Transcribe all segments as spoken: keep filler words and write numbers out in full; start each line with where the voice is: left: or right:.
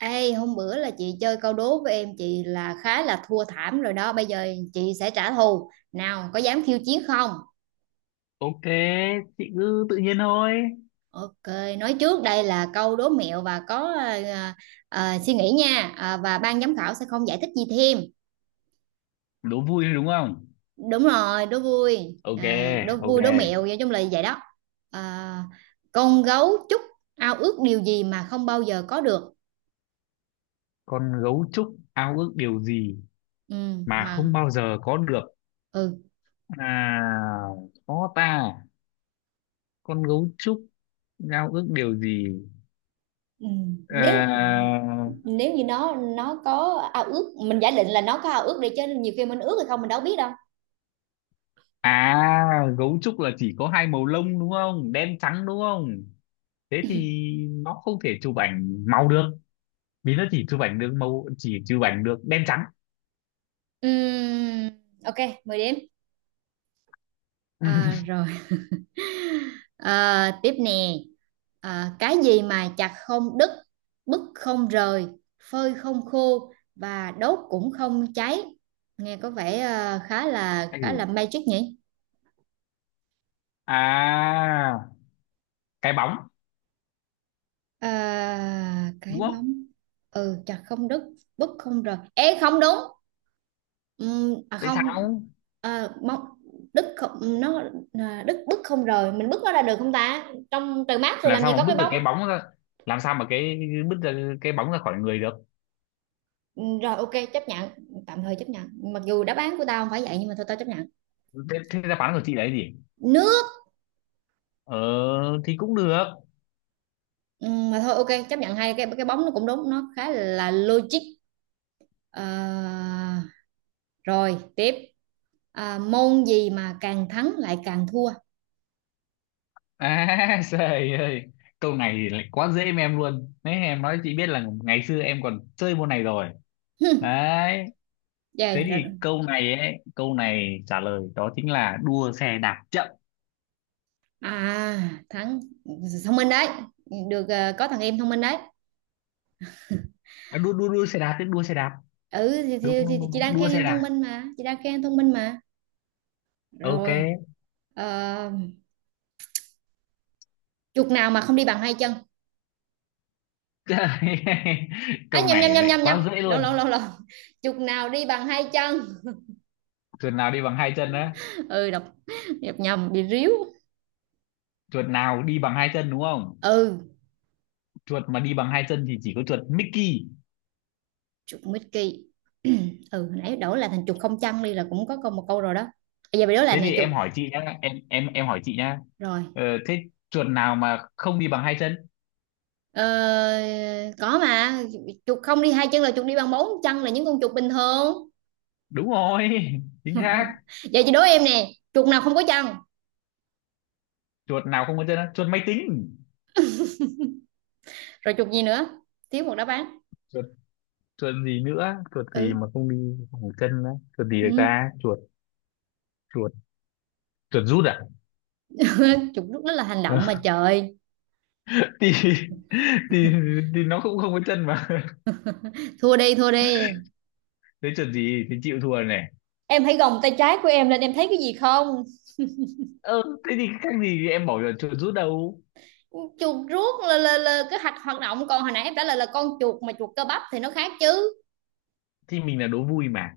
right: Ê, hôm bữa là chị chơi câu đố với em chị là khá là thua thảm rồi đó. Bây giờ chị sẽ trả thù. Nào, có dám khiêu chiến không?
left: Ok, chị cứ tự nhiên thôi.
right: Ok, nói trước đây là câu đố mẹo và có à, à, suy nghĩ nha. À, và ban giám khảo sẽ không giải thích gì thêm.
left: Đố vui thôi đúng không?
right: Đúng rồi, đố vui.
left: Ok,
right: À, đố
left: ok.
right: vui, đố mẹo, nói chung là vậy đó. À, con gấu trúc ao ước điều gì mà không bao giờ có được.
left: Con gấu trúc ao ước điều gì
right: Ừ,
left: mà không
right: mà
left: bao giờ có được?
right: ừ.
left: À, khó ta. Con gấu trúc ao ước điều gì?
right: Ừ. Nếu
left: À,
right: nếu như nó nó có ao ước, mình giả định là nó có ao ước đi, chứ nhiều khi mình ước hay không mình đâu biết đâu.
left: à, gấu trúc là chỉ có hai màu lông đúng không? Đen trắng đúng không? Thế thì nó không thể chụp ảnh màu được. Vì nó chỉ chụp ảnh được màu, chỉ chụp ảnh được đen trắng.
right: Ừm, ok, mười điểm. À, rồi. À, tiếp nè. À, cái gì mà chặt không đứt, bứt không rời, phơi không khô và đốt cũng không cháy? Nghe có vẻ à, khá là
left: Anh
right: khá là magic nhỉ.
left: à, cái bóng
right: À, cái
left: đúng không?
right: bóng? Ừ, chặt không đứt, bứt không rời, ê không đúng. Ừm, à
left: Tại
right: không.
left: sao
right: À, mong Đức không, nó à, Đức, bứt không rời, mình bứt nó ra được không ta, trong trời mát thì
left: làm
right: làm
left: sao
right: gì có
left: mà
right: cái
left: bứt được
right: bóng.
left: cái bóng ra, làm sao mà cái bứt ra cái bóng ra khỏi người được?
right: Ừm, rồi, ok, chấp nhận. Tạm thời chấp nhận mặc dù đáp án của tao không phải vậy nhưng mà thôi tao chấp nhận.
left: Thế, thế đáp án của chị là cái gì?
right: Nước.
left: Ờ thì cũng được.
right: Ừm, mà thôi ok chấp nhận, hai cái cái bóng nó cũng đúng, nó khá là logic. à, Rồi tiếp. À, môn gì mà càng thắng lại càng thua?
left: À trời ơi, câu này thì lại quá dễ với em luôn đấy, em nói chị biết là ngày xưa em còn chơi môn này rồi
right: Hừm,
left: đấy.
right: vậy
left: Thế
right: rồi.
left: thì câu này ấy, câu này trả lời đó chính là đua xe đạp chậm.
right: À thắng, thông minh đấy. Được, ờ, có thằng em thông minh đấy.
left: À, đua đua đua xe đạp, tức đua xe đạp.
right: Ừ thì,
left: đúng
right: thì, thì,
left: đúng
right: thì
left: đúng,
right: chị
left: đúng.
right: đang
left: Đua
right: khen
left: xe
right: em
left: đạp,
right: thông minh mà, chị đang khen em thông minh mà.
left: ok.
right: Rồi. ờ, Chuột nào mà không đi bằng hai chân? à,
left: Câu
right: nhầm
left: này
right: nhầm nhầm
left: lại
right: nhầm nhầm
left: quá dễ
right: lộn
left: luôn.
right: lộn lộn lộn Chuột nào đi bằng hai chân?
left: Tuần nào đi bằng hai chân đó?
right: Ừ, đọc nhập nhầm bị ríu.
left: Chuột nào đi bằng hai chân đúng không?
right: Ừ.
left: Chuột mà đi bằng hai chân thì chỉ có chuột Mickey.
right: Chuột Mickey. Ừ, nãy đổi là thành chuột không chân đi là cũng có câu một câu rồi đó, bây giờ bị đổi lại
left: Thế
right: nè,
left: thì
right: chuột.
left: em hỏi chị nhá, em em em hỏi chị nhá.
right: Rồi.
left: Ờ, thế chuột nào mà không đi bằng hai chân?
right: ờ, có mà, chuột không đi hai chân là chuột đi bằng bốn chân, là những con chuột bình thường.
left: Đúng rồi. Chính xác.
right: Giờ chị đố em nè, chuột nào không có chân?
left: Chuột nào không có chân á? Chuột máy tính.
right: Rồi chuột gì nữa? Thiếu một đáp án.
left: Chuột, chuột gì nữa, chuột gì
right: Ừ.
left: mà không đi bằng chân á? Chuột gì được
right: Ừ.
left: ta? Chuột chuột chuột rút à?
right: Chụp lúc đó là hành động, mà trời.
left: thì, thì thì nó cũng không có chân mà.
right: Thua đi, thua đi.
left: Thế chuột gì thì chịu thua này.
right: Em hãy gồng tay trái của em lên, em thấy cái gì không?
left: Ờ thế thì khác gì em bảo là chuột rút đâu.
right: Chuột rút là là, là cái hạch hoạt động, còn hồi nãy em trả lời là con chuột, mà chuột cơ bắp thì nó khác chứ.
left: Thì mình là đố vui mà.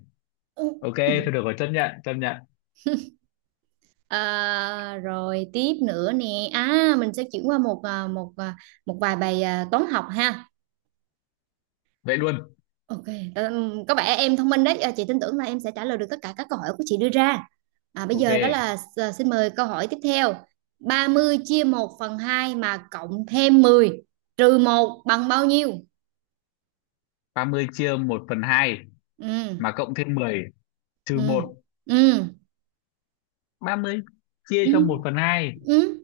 right: Ừ.
left: Ok, thôi được rồi, chấp nhận, chấp nhận.
right: À, rồi tiếp nữa nè, à mình sẽ chuyển qua một à, một à, một vài bài à, toán học ha.
left: Vậy luôn.
right: Ok. Ừm, có vẻ em thông minh đấy. À, Chị tin tưởng là em sẽ trả lời được tất cả các câu hỏi của chị đưa ra. À, bây
left: Ok,
right: giờ đó là s- xin mời câu hỏi tiếp theo. Ba mươi chia một phần hai mà cộng thêm mười trừ một bằng bao nhiêu?
left: ba mươi chia một phần hai,
right: Ừ,
left: mà cộng thêm mười trừ
right: ừ,
left: một,
right: ừ,
left: ba mươi chia
right: ừ,
left: cho một phần hai,
right: ừ,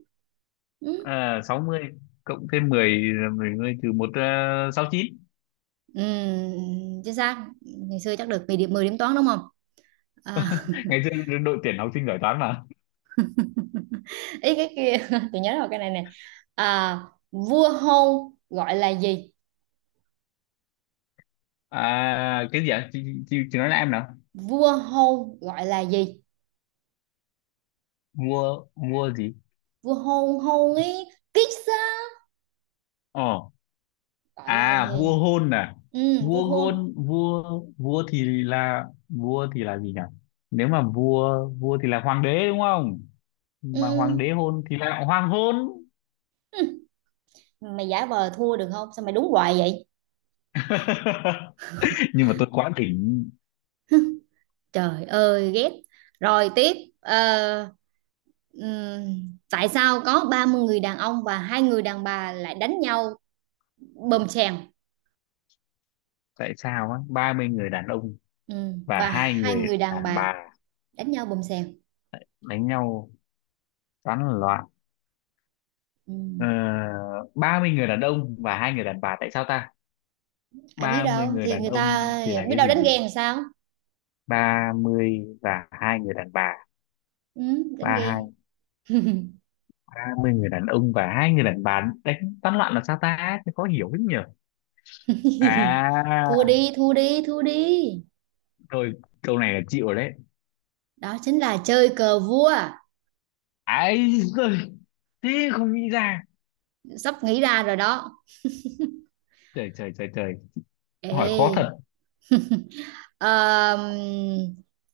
right: ừ.
left: sáu mươi cộng thêm mười, mười mươi trừ một, uh, sáu mươi chín.
right: Ừ, chính xác. Ngày xưa chắc được mười điểm, mười điểm toán đúng không? À,
left: Ngày xưa đội tuyển học sinh giỏi toán mà.
right: Ý cái kia, tôi nhớ rồi cái này nè. À, Vua hôn gọi là gì?
left: À, cái gì ạ? Chị, chị, chị nói lại em nào.
right: Vua hôn gọi là gì?
left: Vua, vua gì?
right: Vua hôn, hôn ấy, kiss á,
left: Ờ,
right: gọi là
left: à, vua
right: gì.
left: hôn à?
right: Ừ, vua
left: Vua
right: hôn.
left: gôn, vua, vua thì là, vua thì là gì nhỉ? Nếu mà vua, vua thì là hoàng đế đúng không? Mà hoàng
right: Ừ.
left: đế hôn thì lại hoàng hôn.
right: Hừ, mày giả vờ thua được không, sao mày đúng hoài vậy.
left: Nhưng mà tôi quá đỉnh.
right: Trời ơi ghét. Rồi tiếp. Ờ, ừm, Tại sao có ba mươi người đàn ông và hai người đàn bà lại đánh nhau bầm sèn?
left: Tại sao á, ba mươi người đàn ông
right: Ừm,
left: và
right: và
left: hai
right: hai
left: người
right: người đàn
left: đàn
right: bà
left: bà
right: đánh nhau bầm sèn.
left: đánh nhau tán loạn?
right: Ừm,
left: Ờ, ba mươi người đàn ông và hai người đàn bà, tại sao ta?
right: Ai biết
left: Ba mươi
right: đâu
left: người
right: thì
left: đàn
right: người
left: ông
right: ta,
left: thì là
right: biết
left: cái
right: đâu
left: gì
right: đánh
left: nhỉ?
right: ghen làm sao.
left: Ba mươi và hai người đàn bà,
right: Ừm,
left: ba
right: đánh ghen.
left: hai. Ba mươi người đàn ông và hai người đàn bà đánh tán loạn là sao ta? Thế khó hiểu lắm nhỉ.
right: Thua
left: À
right: đi, thua đi, thua đi.
left: thôi, câu này là chịu rồi đấy.
right: Đó chính là chơi cờ vua.
left: Ấy giời, thế không nghĩ ra.
right: Sắp nghĩ ra rồi đó.
left: Trời trời trời trời, hỏi khó thật.
right: Ê. ờm,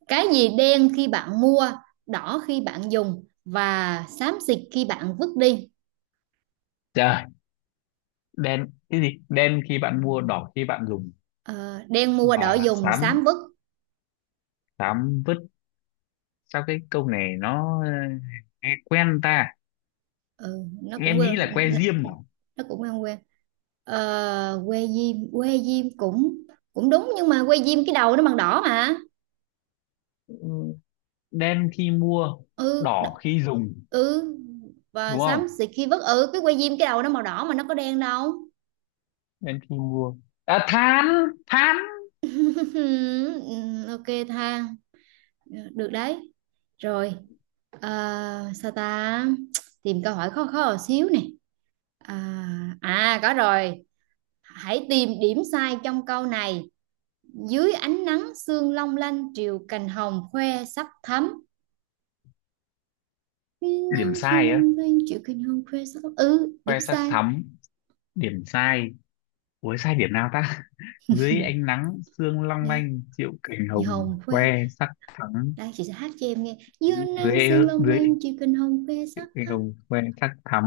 right: cái gì đen khi bạn mua, đỏ khi bạn dùng và xám xịt khi bạn vứt đi?
left: Trời, đen, cái gì đen khi bạn mua, đỏ khi bạn dùng,
right: Ờ, Đen mua, đỏ
left: và
right: dùng,
left: xám,
right: xám vứt.
left: xám vứt? Sao cái câu này nó ờ, nghe quen ta?
right: Ừ, nó cũng
left: Em nghĩ
right: quên,
left: là que diêm mà.
right: nó cũng quen quen. Ờ, que diêm que diêm cũng cũng đúng, nhưng mà que diêm cái đầu nó bằng đỏ mà.
left: Ừ, đen khi mua
right: ừ đ-
left: đỏ khi dùng
right: ừ, và
left: đúng
right: xám
left: không?
right: xịt khi vứt, ừ, cái que diêm cái đầu nó màu đỏ mà, nó có đen đâu.
left: Đen khi mua, à, than, than.
right: Ok, tha, được đấy. Rồi. À, sao ta, tìm câu hỏi khó khó một xíu nè. À, à có rồi. Hãy tìm điểm sai trong câu này: dưới ánh nắng sương long lanh triều cành hồng khoe sắc thắm. Dưới
left: Điểm
right: nắng sương
left: sai á?
right: long lanh triều cành hồng khoe sắc thắm, ừ, điểm
left: Que sắt
right: sai.
left: thắm. Điểm sai, ủa sai điểm nào ta? Dưới ánh nắng sương long
right: Đây,
left: lanh triệu cành hồng
right: hồng khoe.
left: que sắc thắm.
right: Đây, chị sẽ hát cho em nghe: dưới nắng
left: dưới
right: sương long
left: dưới
right: lanh triều cành hồng khoe sắc
left: cái
right: thắm.
left: ông quen sắc thắm.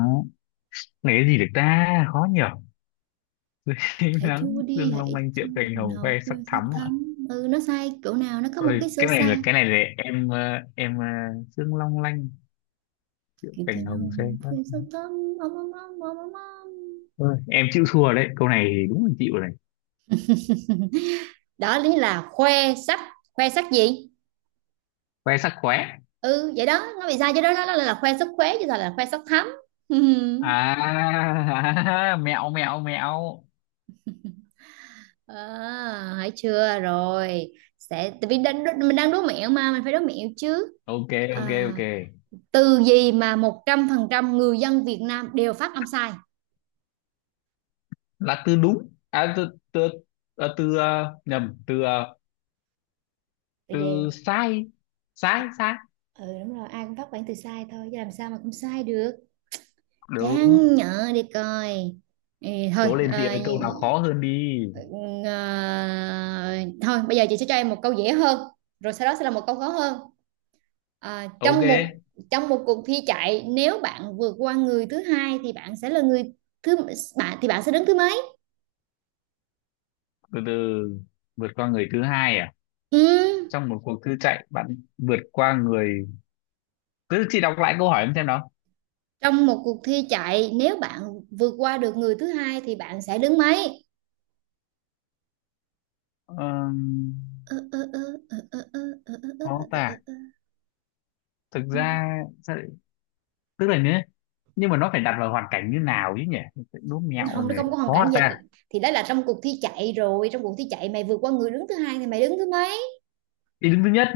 left: Này cái gì được ta? Khó nhở. Thấy
right: Hãy
left: nắng
right: thua đi,
left: dương long
right: hãy
left: lanh
right: thua.
left: diệu cành hồng khoe
right: Nào,
left: sắc
right: quên sắc
left: thắm ạ.
right: thắm, ừ nó sai chỗ nào, nó có một
left: Ôi,
right: cái số
left: cái này là
right: sai.
left: cái này là em ờ, em ờ, dương long lanh diệu
right: Kiểu cái
left: cành hồng
right: nào,
left: khoe
right: quên
left: sắc.
right: sắc thắm.
left: Ôi, em chịu thua đấy, câu này thì đúng là chịu rồi này.
right: Đó lý là khoe sắc, khoe sắc gì?
left: Khoe sắc khóe.
right: Ừ vậy đó, nó bị sai chứ đó, nó là, khoe sắc khuế chứ sao là khoe sắc thắm.
left: À, mẹo mẹo mẹo.
right: À, hãy chưa rồi. Sẽ tại vì đang, mình đang đố mẹo mà, mình phải đố mẹo chứ.
left: ok ok
right: à,
left: ok
right: Từ gì mà một trăm phần trăm người dân Việt Nam đều phát âm sai?
left: Là từ đúng à, từ từ, à, từ, ờ, nhầm, từ, ờ,
right: Từ
left: từ
right: gì?
left: sai.
right: Ờ,
left: Sai sai.
right: ừ đúng rồi, ai cũng phát bản từ sai thôi chứ làm sao mà không sai được.
left: Đúng.
right: Chán nhở đi coi. Ừ, thôi.
left: Cố lên chị
right: ờ,
left: ơi, câu nào khó hơn đi.
right: ờ, Thôi bây giờ chị sẽ cho em một câu dễ hơn, rồi sau đó sẽ là một câu khó hơn. Ờ,
left: Ok,
right: trong một Trong một cuộc thi chạy, nếu bạn vượt qua người thứ hai thì bạn sẽ là người thứ bạn thì bạn sẽ đứng thứ mấy?
left: từ từ, vượt qua người thứ hai à?
right: Ừ.
left: Trong một cuộc thư chạy bạn vượt qua người, cứ chị đọc lại câu hỏi em xem nào.
right: Trong một cuộc thi chạy nếu bạn vượt qua được người thứ hai thì bạn sẽ đứng mấy?
left: Ờm,
right: Ờ, ờ, ờ, ờ, ờ, ờ, ờ, ờ,
left: khó
right: ờ, ờ,
left: ta,
right: ờ.
left: thực ra sao lại-, tức là nhé, nhưng mà nó phải đặt vào hoàn cảnh như nào chứ nhỉ? Đố mẹo
right: Không, nó
left: này
right: không có hoàn
left: khó hả
right: cảnh dịch,
left: ta?
right: thì đó là trong cuộc thi chạy rồi, trong cuộc thi chạy mày vượt qua người đứng thứ hai thì mày đứng thứ mấy.
left: Ý đứng thứ nhất.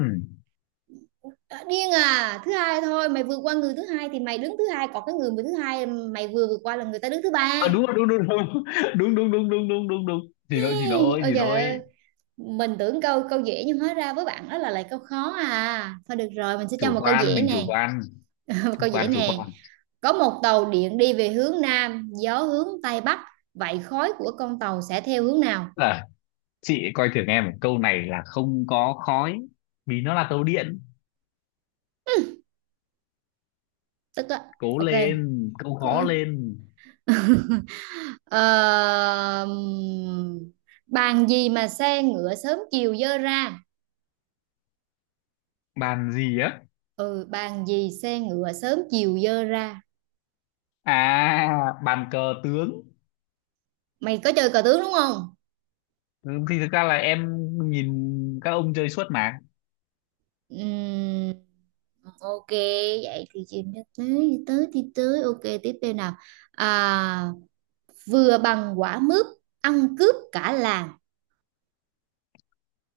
right: Ờ, Điên à, thứ hai thôi, mày vượt qua người thứ hai thì mày đứng thứ hai, còn cái người mà thứ hai mày vừa vượt qua là người ta đứng thứ ba.
left: À, đúng rồi, đúng đúng đúng. đúng đúng đúng đúng đúng đúng đúng, chị nói chị nói
right: Ôi
left: chị
right: trời ơi,
left: nói
right: mình tưởng câu câu dễ nhưng hóa ra với bạn đó là lại câu khó, à thôi được rồi mình sẽ cho
left: Chủ
right: một câu
left: quan,
right: dễ
left: mình chủ
right: nè.
left: quan
right: Một
left: chủ
right: câu dễ
left: quan chủ
right: nè.
left: quan
right: Có một tàu điện đi về hướng nam, gió hướng tây bắc, vậy khói của con tàu sẽ theo hướng nào?
left: À, chị ấy coi thường em, một câu này là không có khói vì nó là tàu điện.
right: Tức á.
left: Cố
right: Ok.
left: lên, câu khó lên.
right: Ờ, Bàn gì mà xe ngựa sớm chiều dơ ra?
left: Bàn gì á?
right: Ừ, bàn gì xe ngựa sớm chiều dơ ra.
left: À, bàn cờ tướng.
right: Mày có chơi cờ tướng đúng không?
left: Ừ, thì thực ra là em nhìn các ông chơi suốt mà.
right: Ừm, ok, vậy thì chìm cho tới thì tới thì tới, ok tiếp theo nào. à, Vừa bằng quả mướp, ăn cướp cả làng,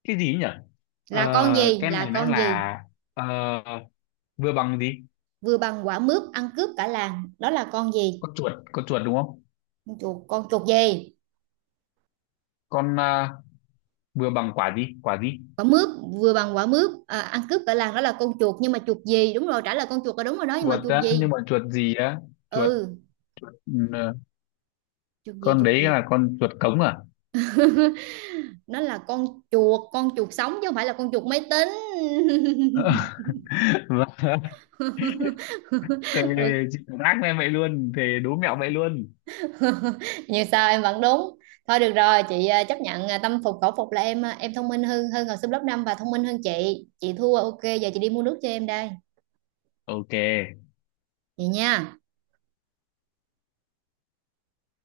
left: Cái gì ấy nhỉ? ờ,
right: là con gì,
left: cái
right: là
left: này nó
right: con gì?
left: là, ờ, vừa bằng gì?
right: Vừa bằng quả mướp ăn cướp cả làng, đó là con gì?
left: Con chuột, con chuột đúng không?
right: Con chuột, con chuột gì?
left: Con, ờ, vừa bằng quả gì, quả gì?
right: Quả mướp, vừa bằng quả mướp à, ăn cướp cả làng, đó là con chuột nhưng mà chuột gì, đúng rồi trả lời con chuột là đúng rồi đó, nhưng mà
left: Chuột
right: chuột
left: á, nhưng
right: gì?
left: mà chuột gì á? chuột
right: Ừ.
left: chuột ừ,
right: Chuột gì,
left: con
right: chuột
left: đấy
right: gì?
left: là con chuột cống à?
right: Nó là con chuột, con chuột sống chứ không phải là con chuột máy tính.
left: Vâng. Thề, chị cũng ác lên vậy luôn, thề đố mẹo vậy luôn.
right: như sao em vẫn đúng, thôi được rồi chị à, chấp nhận, à, tâm phục khẩu phục là em à, em thông minh hơn, hơn học sinh lớp năm và thông minh hơn chị chị thua. Ok giờ chị đi mua nước cho em đây,
left: Ok.
right: vậy nha.